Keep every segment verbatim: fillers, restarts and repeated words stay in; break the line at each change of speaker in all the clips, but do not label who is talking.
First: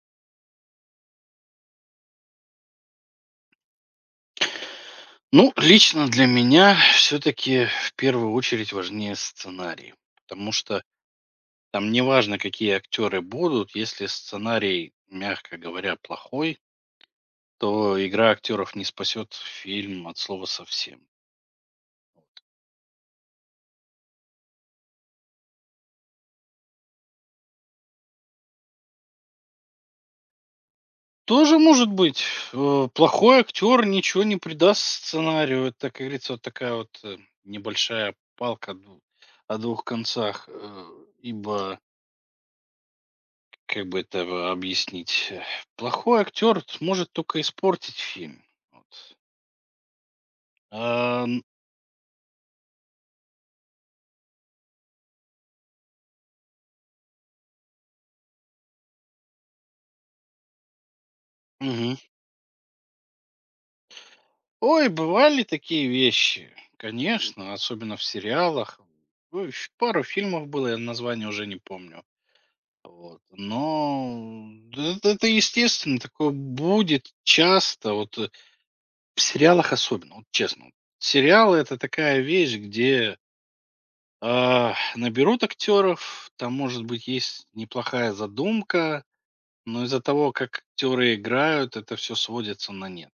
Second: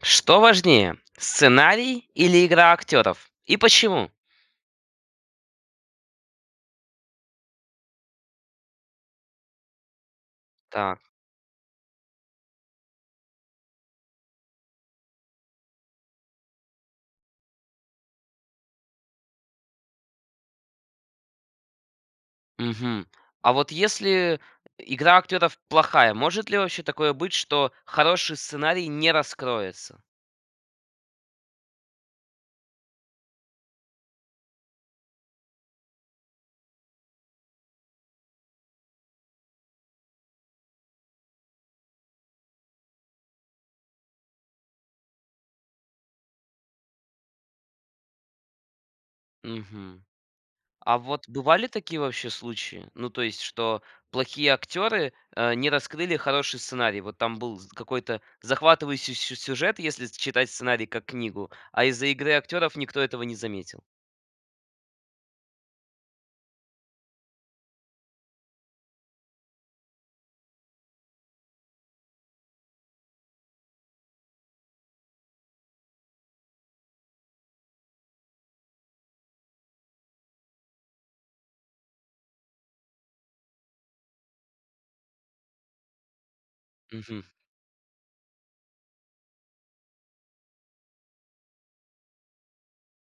Что важнее, сценарий или игра актеров? И почему?
Ну, лично для меня все-таки в первую очередь важнее сценарий, потому что
Так,
там не важно, какие актеры будут, если сценарий, мягко говоря, плохой, то игра актеров не спасет фильм от слова совсем.
мгм. А вот если игра актеров плохая, может ли вообще такое быть, что хороший сценарий не раскроется?
Тоже может быть. э, Плохой актер ничего не придаст сценарию. Это, как говорится, вот такая вот э, небольшая палка дву- о двух концах. э, Ибо. Как бы это в объяснить? Э, плохой актер может только испортить фильм. Вот.
Мгм. А
А,
вот
н
бывали такие вообще случаи? Ну, то есть, что плохие актеры э, не раскрыли хороший сценарий. Вот там был з- какой-то захватывающий сю- сюжет, если читать сценарий как книгу, а
мгм.
из-за игры актеров никто этого не заметил.
Ой, бывали такие вещи, конечно, особенно в сериалах. Ой, ф пару фильмов было, я название уже не помню. Вот, но д это это естественно, такое будет часто, вот, э, в сериалах особенно, вот честно. Вот. Сериалы- это такая вещь, где, а, наберут актеров, там, может быть, есть неплохая задумка. Но из-за того, как актеры играют, это все сводится на нет.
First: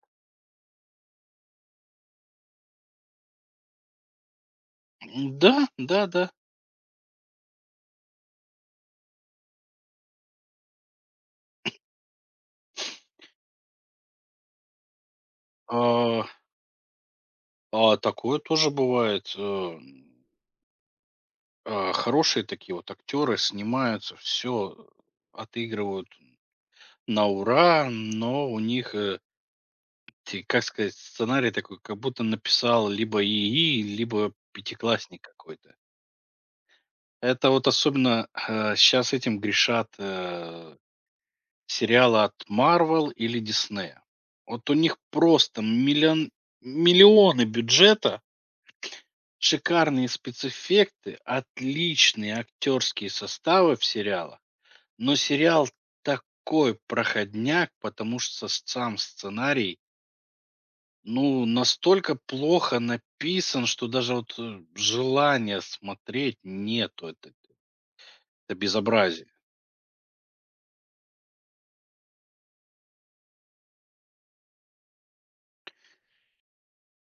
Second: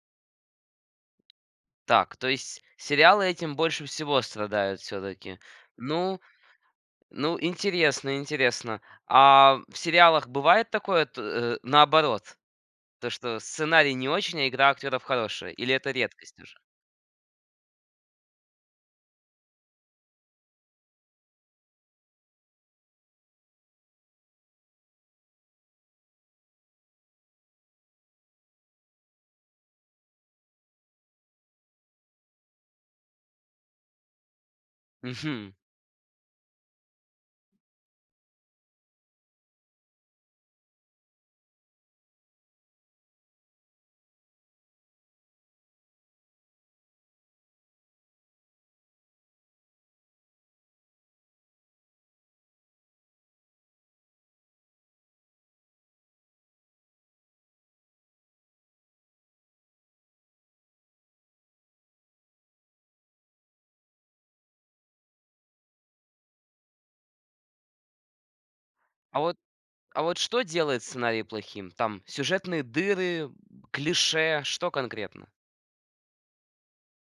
Так, то есть сериалы этим больше всего страдают, все
М,
таки.
да,
Ну
да-да.
ну, интересно, интересно. А в сериалах бывает такое, т э, наоборот, то, что сценарий не очень, а игра актеров хорошая? Или это
А,
редкость уже?
а такое тоже бывает. Э, а, хорошие такие вот актеры снимаются, все отыгрывают на ура, но у них, э, те как сказать, сценарий такой, как будто написал либо ИИ, либо пятиклассник
Мгм.
какой-то. Это вот особенно, сейчас этим грешат, э сериалы от Marvel или Disney. Вот у них просто миллион, миллионы бюджета, шикарные спецэффекты, отличные актерские составы в сериалах. Но сериал такой проходняк, потому что с- сам сценарий, ну, настолько плохо написан, что даже вот э, желания смотреть нету. Это, это
А
безобразие.
вот а вот что делает сценарий плохим? Там сюжетные дыры, клише, что конкретно?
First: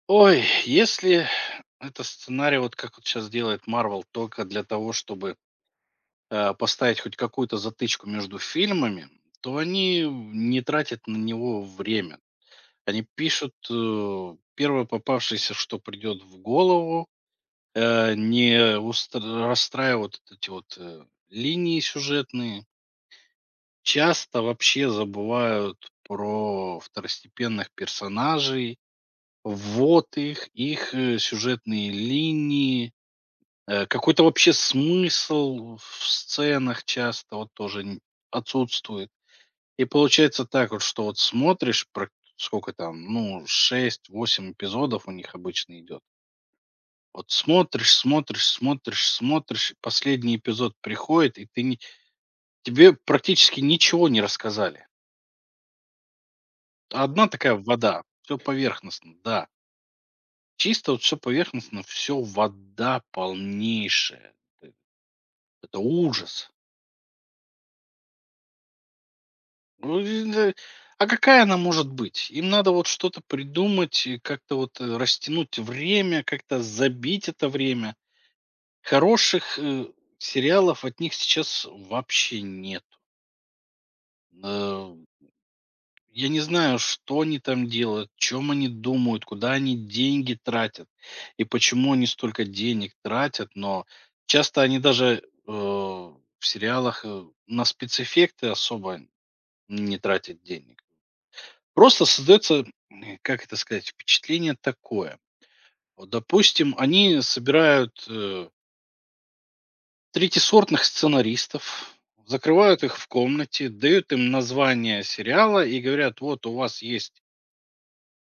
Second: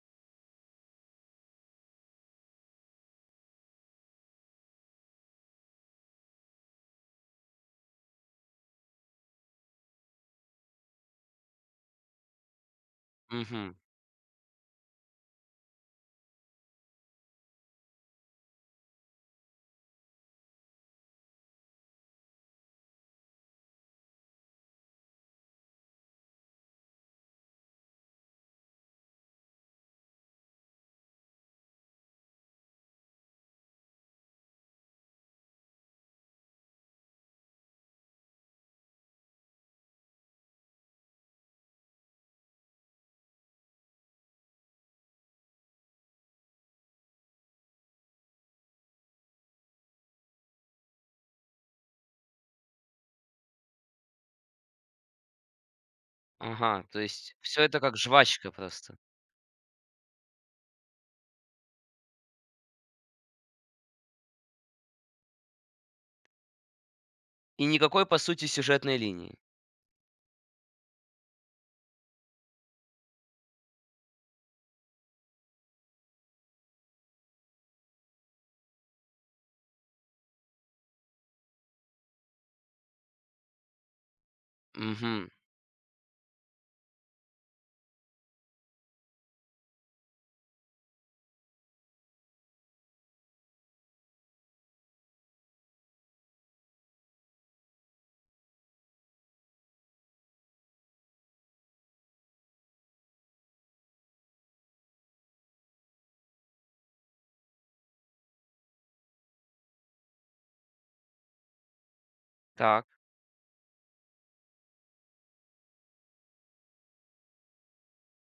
Ой, если это сценарий, вот как вот сейчас делает Marvel, только для того, чтобы э, поставить хоть какую-то затычку между фильмами, то они не тратят на него время. Они пишут
Мгм.
э, первое попавшееся, что придет в голову, э, не устра- расстраивают вот эти вот э, линии сюжетные. Часто вообще забывают про второстепенных персонажей. Вот их, их, э, сюжетные линии, э, какой-то вообще смысл в сценах часто вот тоже н отсутствует. И получается так вот, что вот смотришь, прак сколько там, ну, шесть, восемь эпизодов у них обычно идет. Вот смотришь, смотришь, смотришь, смотришь, последний эпизод приходит, и ты не тебе практически ничего не рассказали.
Ага, то
Одна
есть
такая
все это как
вода, все
жвачка просто.
поверхностно, да. Чисто вот всё поверхностно, все вода полнейшая. Э, это ужас.
И никакой, по сути, сюжетной линии.
Ну, и да, а какая она может быть? Им надо вот что-то придумать и как-то вот, э, растянуть время, как-то забить это время. Хороших, э, сериалов от них сейчас вообще нет.
Мгм.
Я не знаю, что они там делают, чем они думают, куда они деньги тратят и почему они столько денег тратят, но часто они даже э, в сериалах э, на спецэффекты особо не тратят денег. Просто создается, э, как это сказать, впечатление такое. Вот, допустим, они собирают э, третьесортных сценаристов, закрывают
Так,
их в комнате, дают им название сериала и говорят: вот у вас есть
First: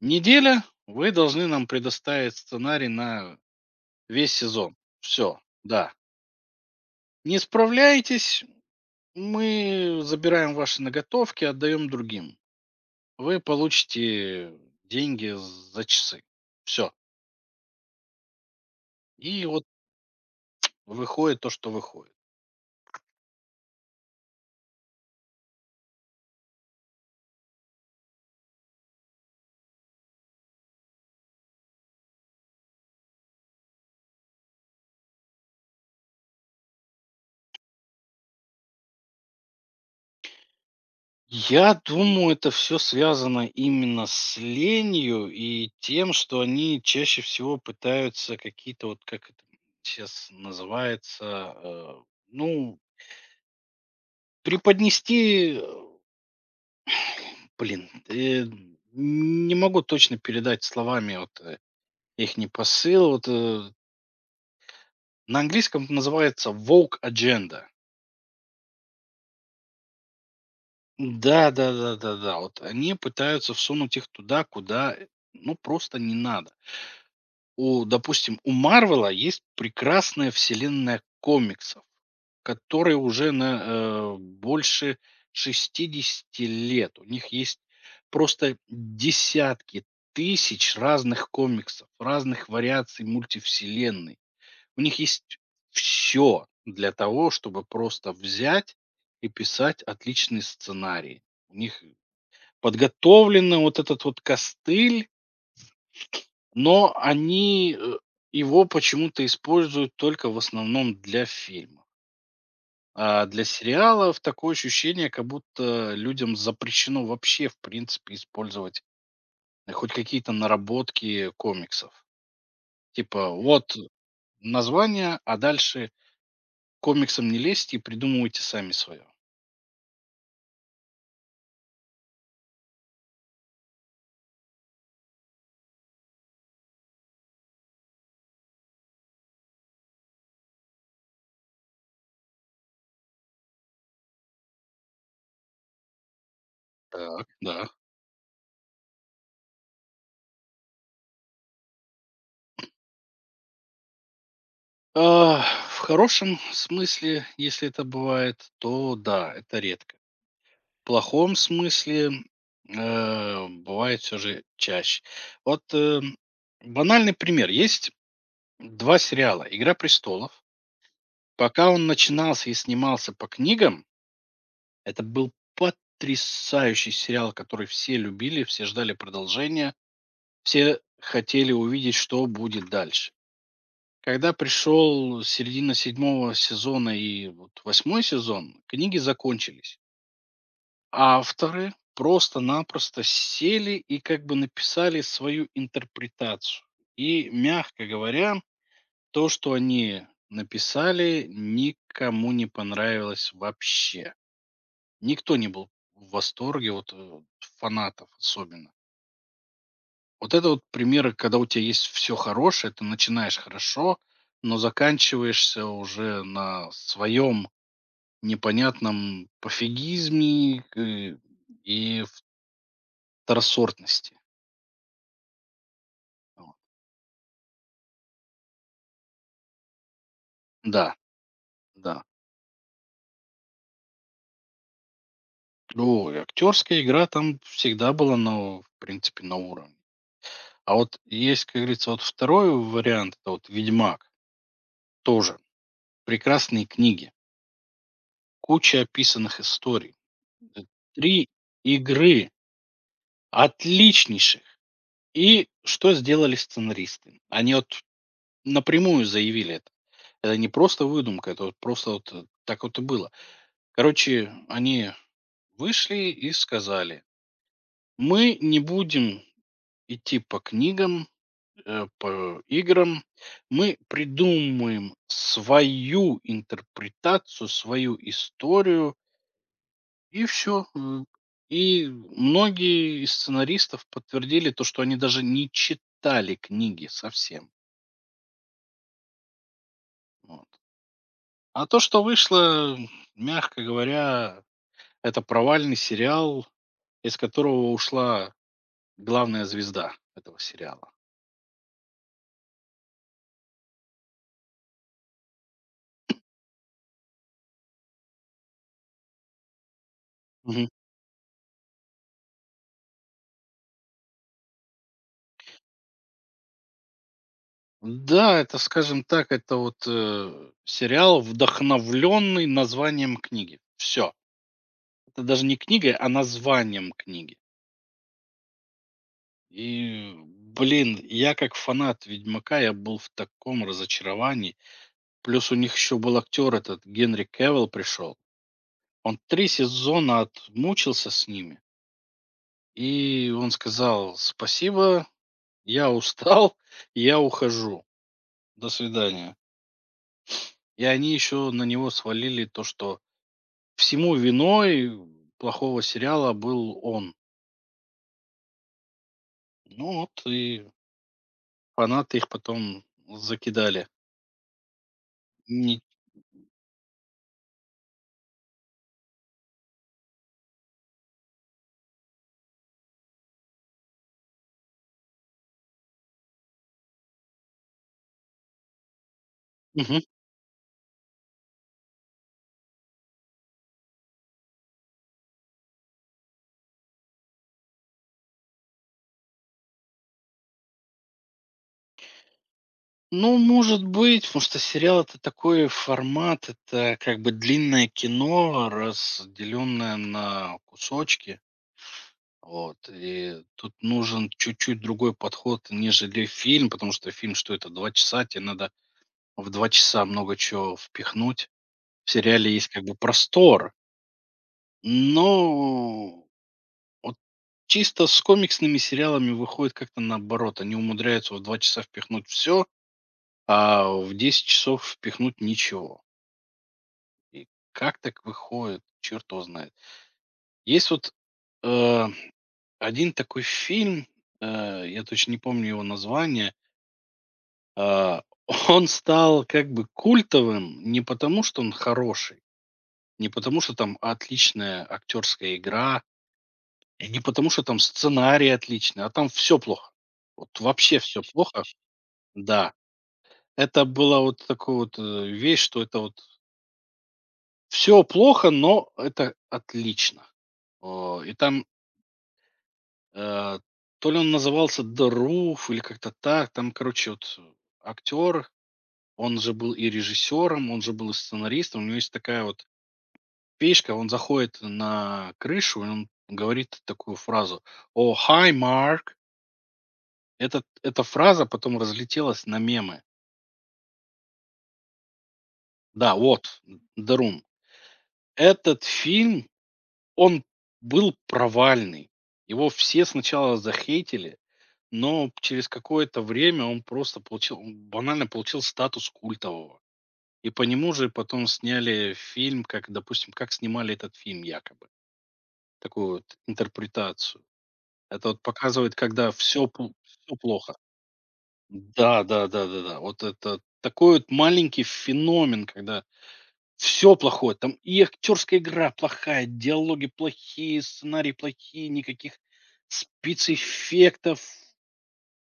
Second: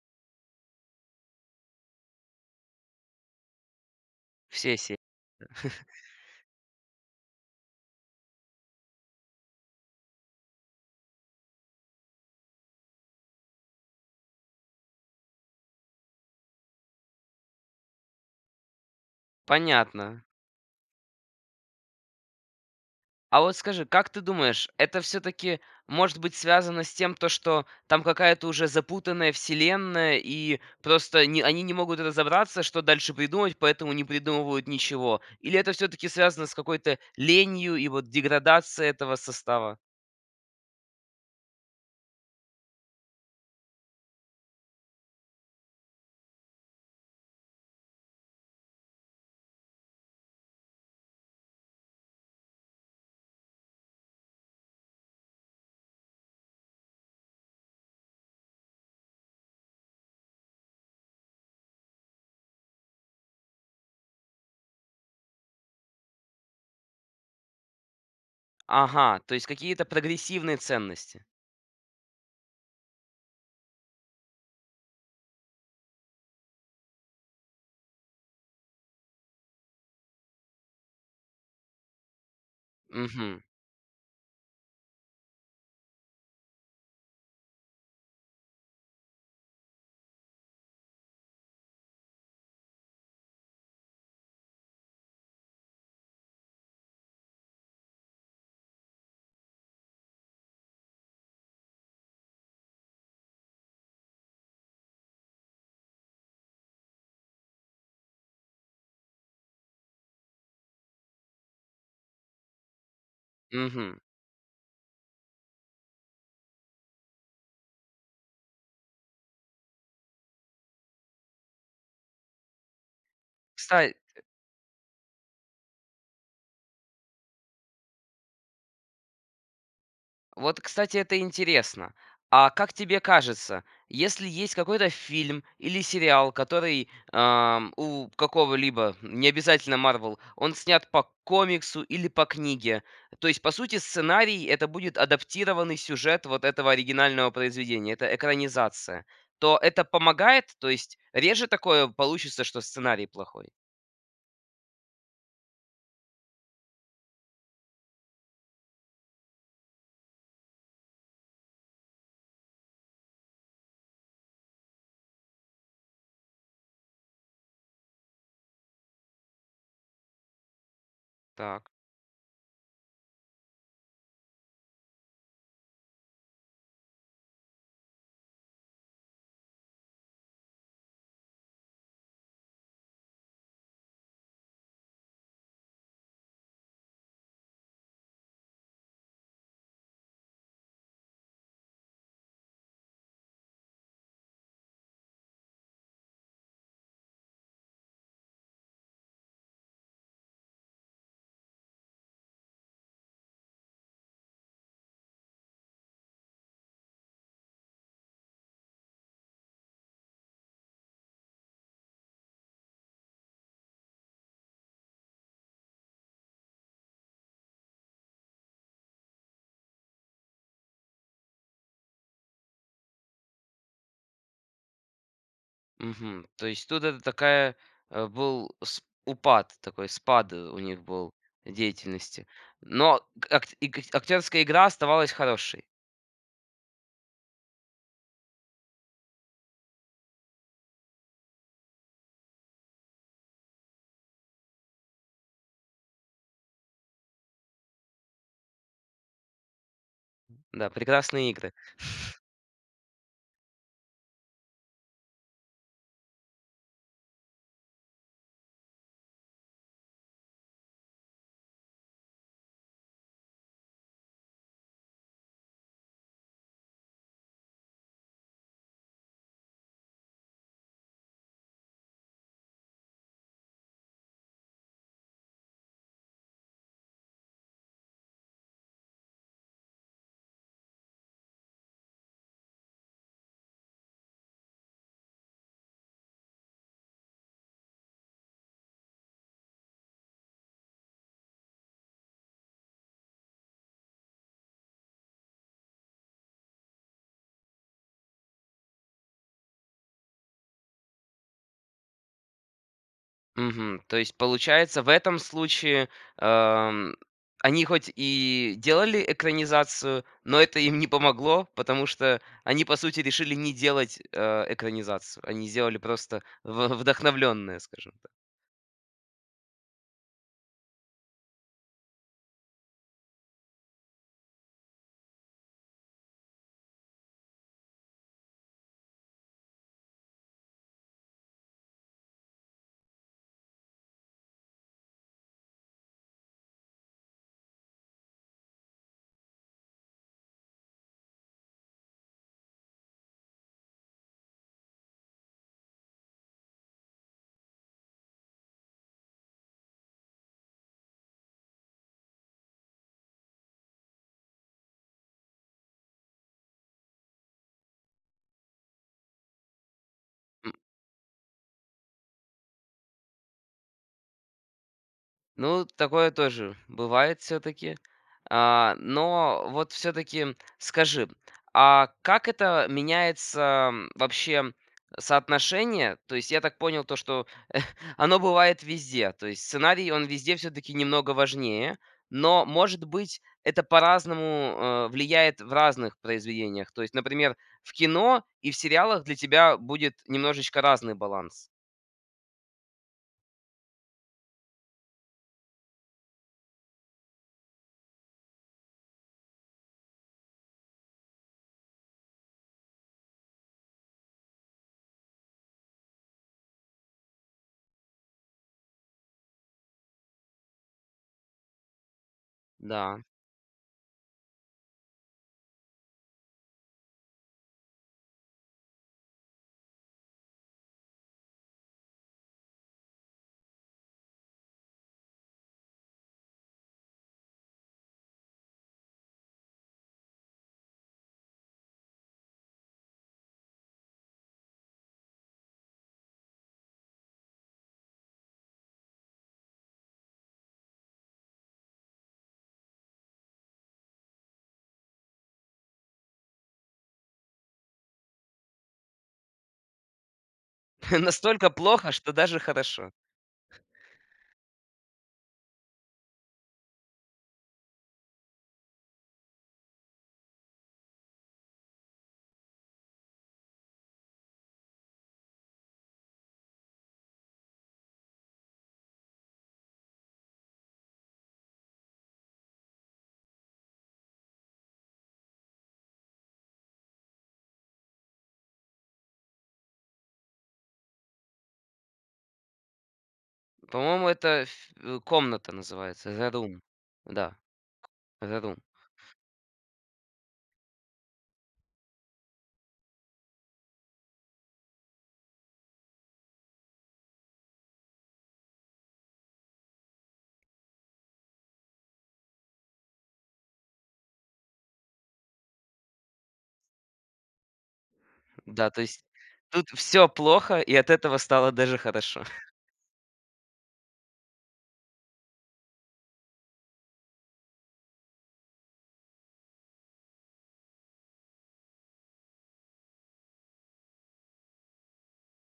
неделя. Вы должны нам предоставить сценарий на весь сезон.
все се
Все, да. Не справляетесь, мы забираем ваши наготовки, отдаем другим. Вы получите деньги за часы. Все. И вот
понятно.
выходит то, что выходит.
А вот скажи, как ты думаешь, это все-таки может быть связано с тем, то, что там какая-то уже запутанная вселенная, и просто не, они не могут разобраться, что дальше придумать, поэтому не придумывают ничего? Или это все-таки связано с какой-то ленью и вот деградацией этого состава?
Я думаю, это все связано именно с ленью и тем, что они чаще всего пытаются какие-то вот, как это сейчас называется, э, ну, преподнести, э, блин, э, не могу точно передать словами вот, э, их не посыл. Вот, э, на английском это называется woke agenda.
Ага, то есть какие-то прогрессивные ценности.
Да-да-да-да-да. Вот они пытаются всунуть их туда, куда, э, ну, просто не надо. У, допустим, у "Марвела" есть прекрасная вселенная комиксов, которой уже
Угу,
на, э, больше шестидесяти лет. У них есть просто десятки тысяч разных комиксов, разных вариаций мультивселенной. У них есть все для того, чтобы просто взять и писать отличные сценарии. У них подготовлено вот этот вот костыль, но они, э, его почему-то используют только в основном для фильмов. А для
угу.
сериалов такое ощущение, как будто людям запрещено вообще, в принципе, использовать э, хоть какие-то наработки комиксов. Типа, вот название, а дальше к комиксам не лезьте и придумывайте сами свое.
Вот, кстати, это интересно. А как тебе кажется, если есть какой-то фильм или сериал, который ам, у какого-либо, не обязательно Марвел, он снят по комиксу или по книге, то есть, по сути, сценарий это будет адаптированный сюжет вот этого
Так,
оригинального
да.
произведения, это экранизация, то это помогает, то есть реже такое получится, что сценарий плохой.
А в хорошем смысле, если это бывает, то да, это редко. Плохом смысле э, бывает все же чаще. Вот, эм, банальный пример. Есть два сериала: "Игра престолов". Пока
Так.
он начинался и снимался по книгам, это был потрясающий сериал, который все любили, все ждали продолжения, все хотели увидеть, что будет дальше. Когда пришел середина седьмого сезона и вот восьмой сезон, книги закончились. Авторы просто-напросто сели и как бы написали свою интерпретацию. И, мягко говоря, то, что они написали, никому не понравилось вообще. Никто не был в восторге, вот э, фанатов особенно. Вот это вот примеры, когда у тебя есть все хорошее, ты начинаешь хорошо, но заканчиваешься уже на своем непонятном пофигизме э, и второсортности.
Мгм. То
Вот.
есть тут это такая, э, был с упад, такой спад, э, у них
Да,
был
да.
деятельности. Но к акт и к актерская игра оставалась хорошей.
Ну, актерская игра там всегда была, ну, в принципе, на уровне. А вот есть, как говорится, вот второй вариант- это вот "Ведьмак", тоже прекрасные книги, куча описанных историй, э,
Да,
три
прекрасные игры.
игры отличнейших. И что сделали сценаристы? Они вот напрямую заявили это. Это не просто выдумка, это вот просто вот, э, так вот и было. Короче, они вышли и сказали: "Мы не будем идти по книгам, э, по играм. Мы придумываем свою интерпретацию, свою историю, и все. И многие из сценаристов подтвердили то, что они даже не читали книги совсем. Вот. А то, что вышло, мягко говоря, это провальный сериал, из которого ушла главная звезда этого сериала.
Мгм. То есть получается, в этом случае, эм, они хоть и делали экранизацию, но это им не помогло, потому что они, по сути, решили не делать, э, экранизацию. Они сделали просто в вдохновленное, скажем так.
Да, это, скажем так, это вот э, сериал, вдохновленный названием книги. Все. Это даже не книга, а названием книги. И, блин, я как фанат Ведьмака, я был в таком разочаровании. Плюс у них еще был актер этот, Генри Кевилл пришел. Он три сезона отмучился с ними. И он сказал: спасибо, я устал, я ухожу. До свидания. И они еще на него свалили то, что всему виной плохого сериала был он. Ну вот, и фанаты их потом закидали.
Ну,
Ни
такое тоже бывает все-таки. А, но вот все-таки скажи, а как это меняется, м, вообще соотношение? То есть я так понял то, что оно бывает везде. То есть сценарий,
Мгм.
он везде все-таки немного важнее. Но, может быть, это по-разному э, влияет в разных произведениях. То есть, например, в кино и в сериалах для тебя будет немножечко разный баланс.
Ну, может быть, потому что сериал- это такой формат, это как бы длинное кино, разделенное на кусочки. Вот, и тут нужен чуть-чуть другой подход, нежели фильм, потому что фильм, что это, два часа, тебе надо в два часа много чего впихнуть. В сериале есть как бы
Да.
простор, но чисто с комиксными сериалами выходит как-то наоборот. Они умудряются в два часа впихнуть все, а в десять часов впихнуть ничего. И как так выходит, черт его знает. Есть вот, э, один такой фильм, э, я точно не помню его название. А, он стал как бы культовым не потому, что он хороший, не потому, что там отличная актерская игра, и не потому, что там сценарий отличный, а там все плохо. Вот вообще все
Настолько
плохо.
плохо, что даже
Да.
хорошо.
Это была вот такая вот, э, вещь, что это вот все плохо, но это отлично. О, и там, э, то ли он назывался "The Roof" или как-то так. Там, короче, вот э, актер, он же был и режиссером, он же был и сценаристом. У него есть такая вот печка. Он заходит на крышу, и он говорит такую фразу: "О, hi, Mark". Этот эта фраза потом разлетелась на мемы.
По-моему, это ф э, комната называется.
Да,
The
вот,
Room.
"The
Да,
Room".
The Room.
Этот фильм, он был провальный. Его все сначала захейтили, но через какое-то время он просто получил, он банально получил статус культового. И по нему же потом сняли фильм, как, допустим, как снимали этот фильм якобы. Такую вот интерпретацию. Это вот
Да, то
показывает,
есть
когда все,
тут все
все
плохо,
плохо.
и от этого стало даже
Да,
хорошо.
да, да, да, да. Вот это такой вот маленький феномен, когда все плохое. Там и актерская игра плохая, диалоги плохие, сценарии плохие, никаких спецэффектов.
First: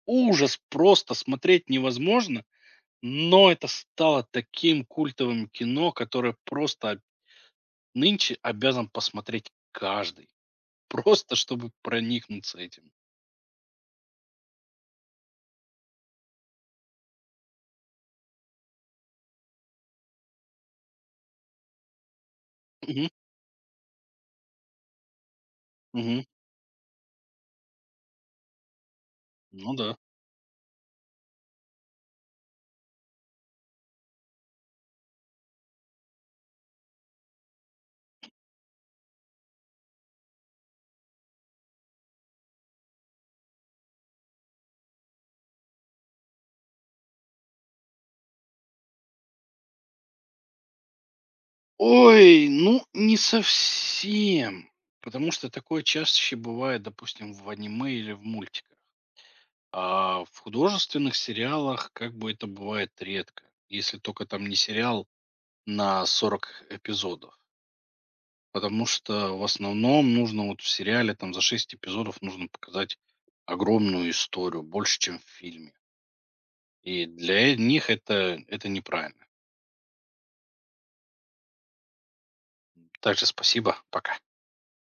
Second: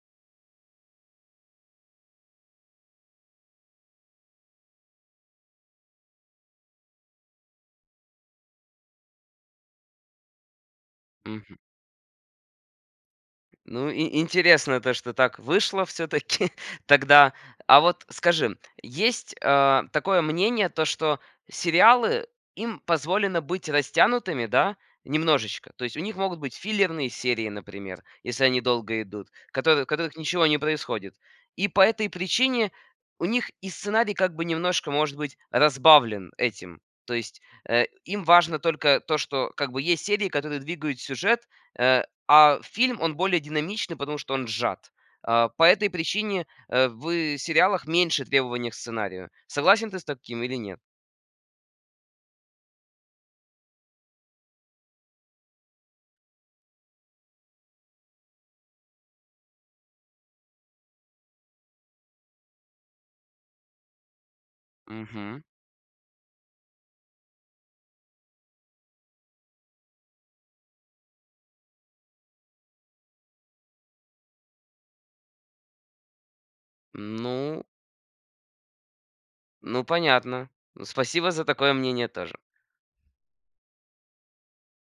Ужас! Просто смотреть невозможно. Но это стало таким культовым кино, которое просто нынче обязан посмотреть каждый. Просто чтобы проникнуться этим.
Ну, и интересно то, что так вышло все таки тогда. А вот скажи, есть, а, такое мнение, то, что сериалы, им
Мгм,
позволено быть растянутыми, да, немножечко. То есть у них
мгм.
могут быть филлерные серии, например, если они долго идут,
Ну
которые в
да.
которых ничего не происходит. И по этой причине у них и сценарий как бы немножко может быть разбавлен этим. То есть, э, им важно только то, что как бы есть серии, которые двигают сюжет, э, а фильм, он более динамичный, потому что он сжат. А, по этой причине, э, в сериалах меньше требований к сценарию. Согласен ты с таким или нет?
Ой, ну не совсем, потому что такое чаще бывает, допустим, в аниме или в мультиках. А в художественных сериалах как бы это бывает редко, если только там не сериал
Мгм.
на сорок эпизодов. Потому что в основном нужно вот в сериале там за шесть эпизодов нужно показать огромную историю, больше, чем в фильме. И для
Ну
них это, это неправильно.
ну, понятно. Спасибо за такое мнение тоже.
Также спасибо, пока.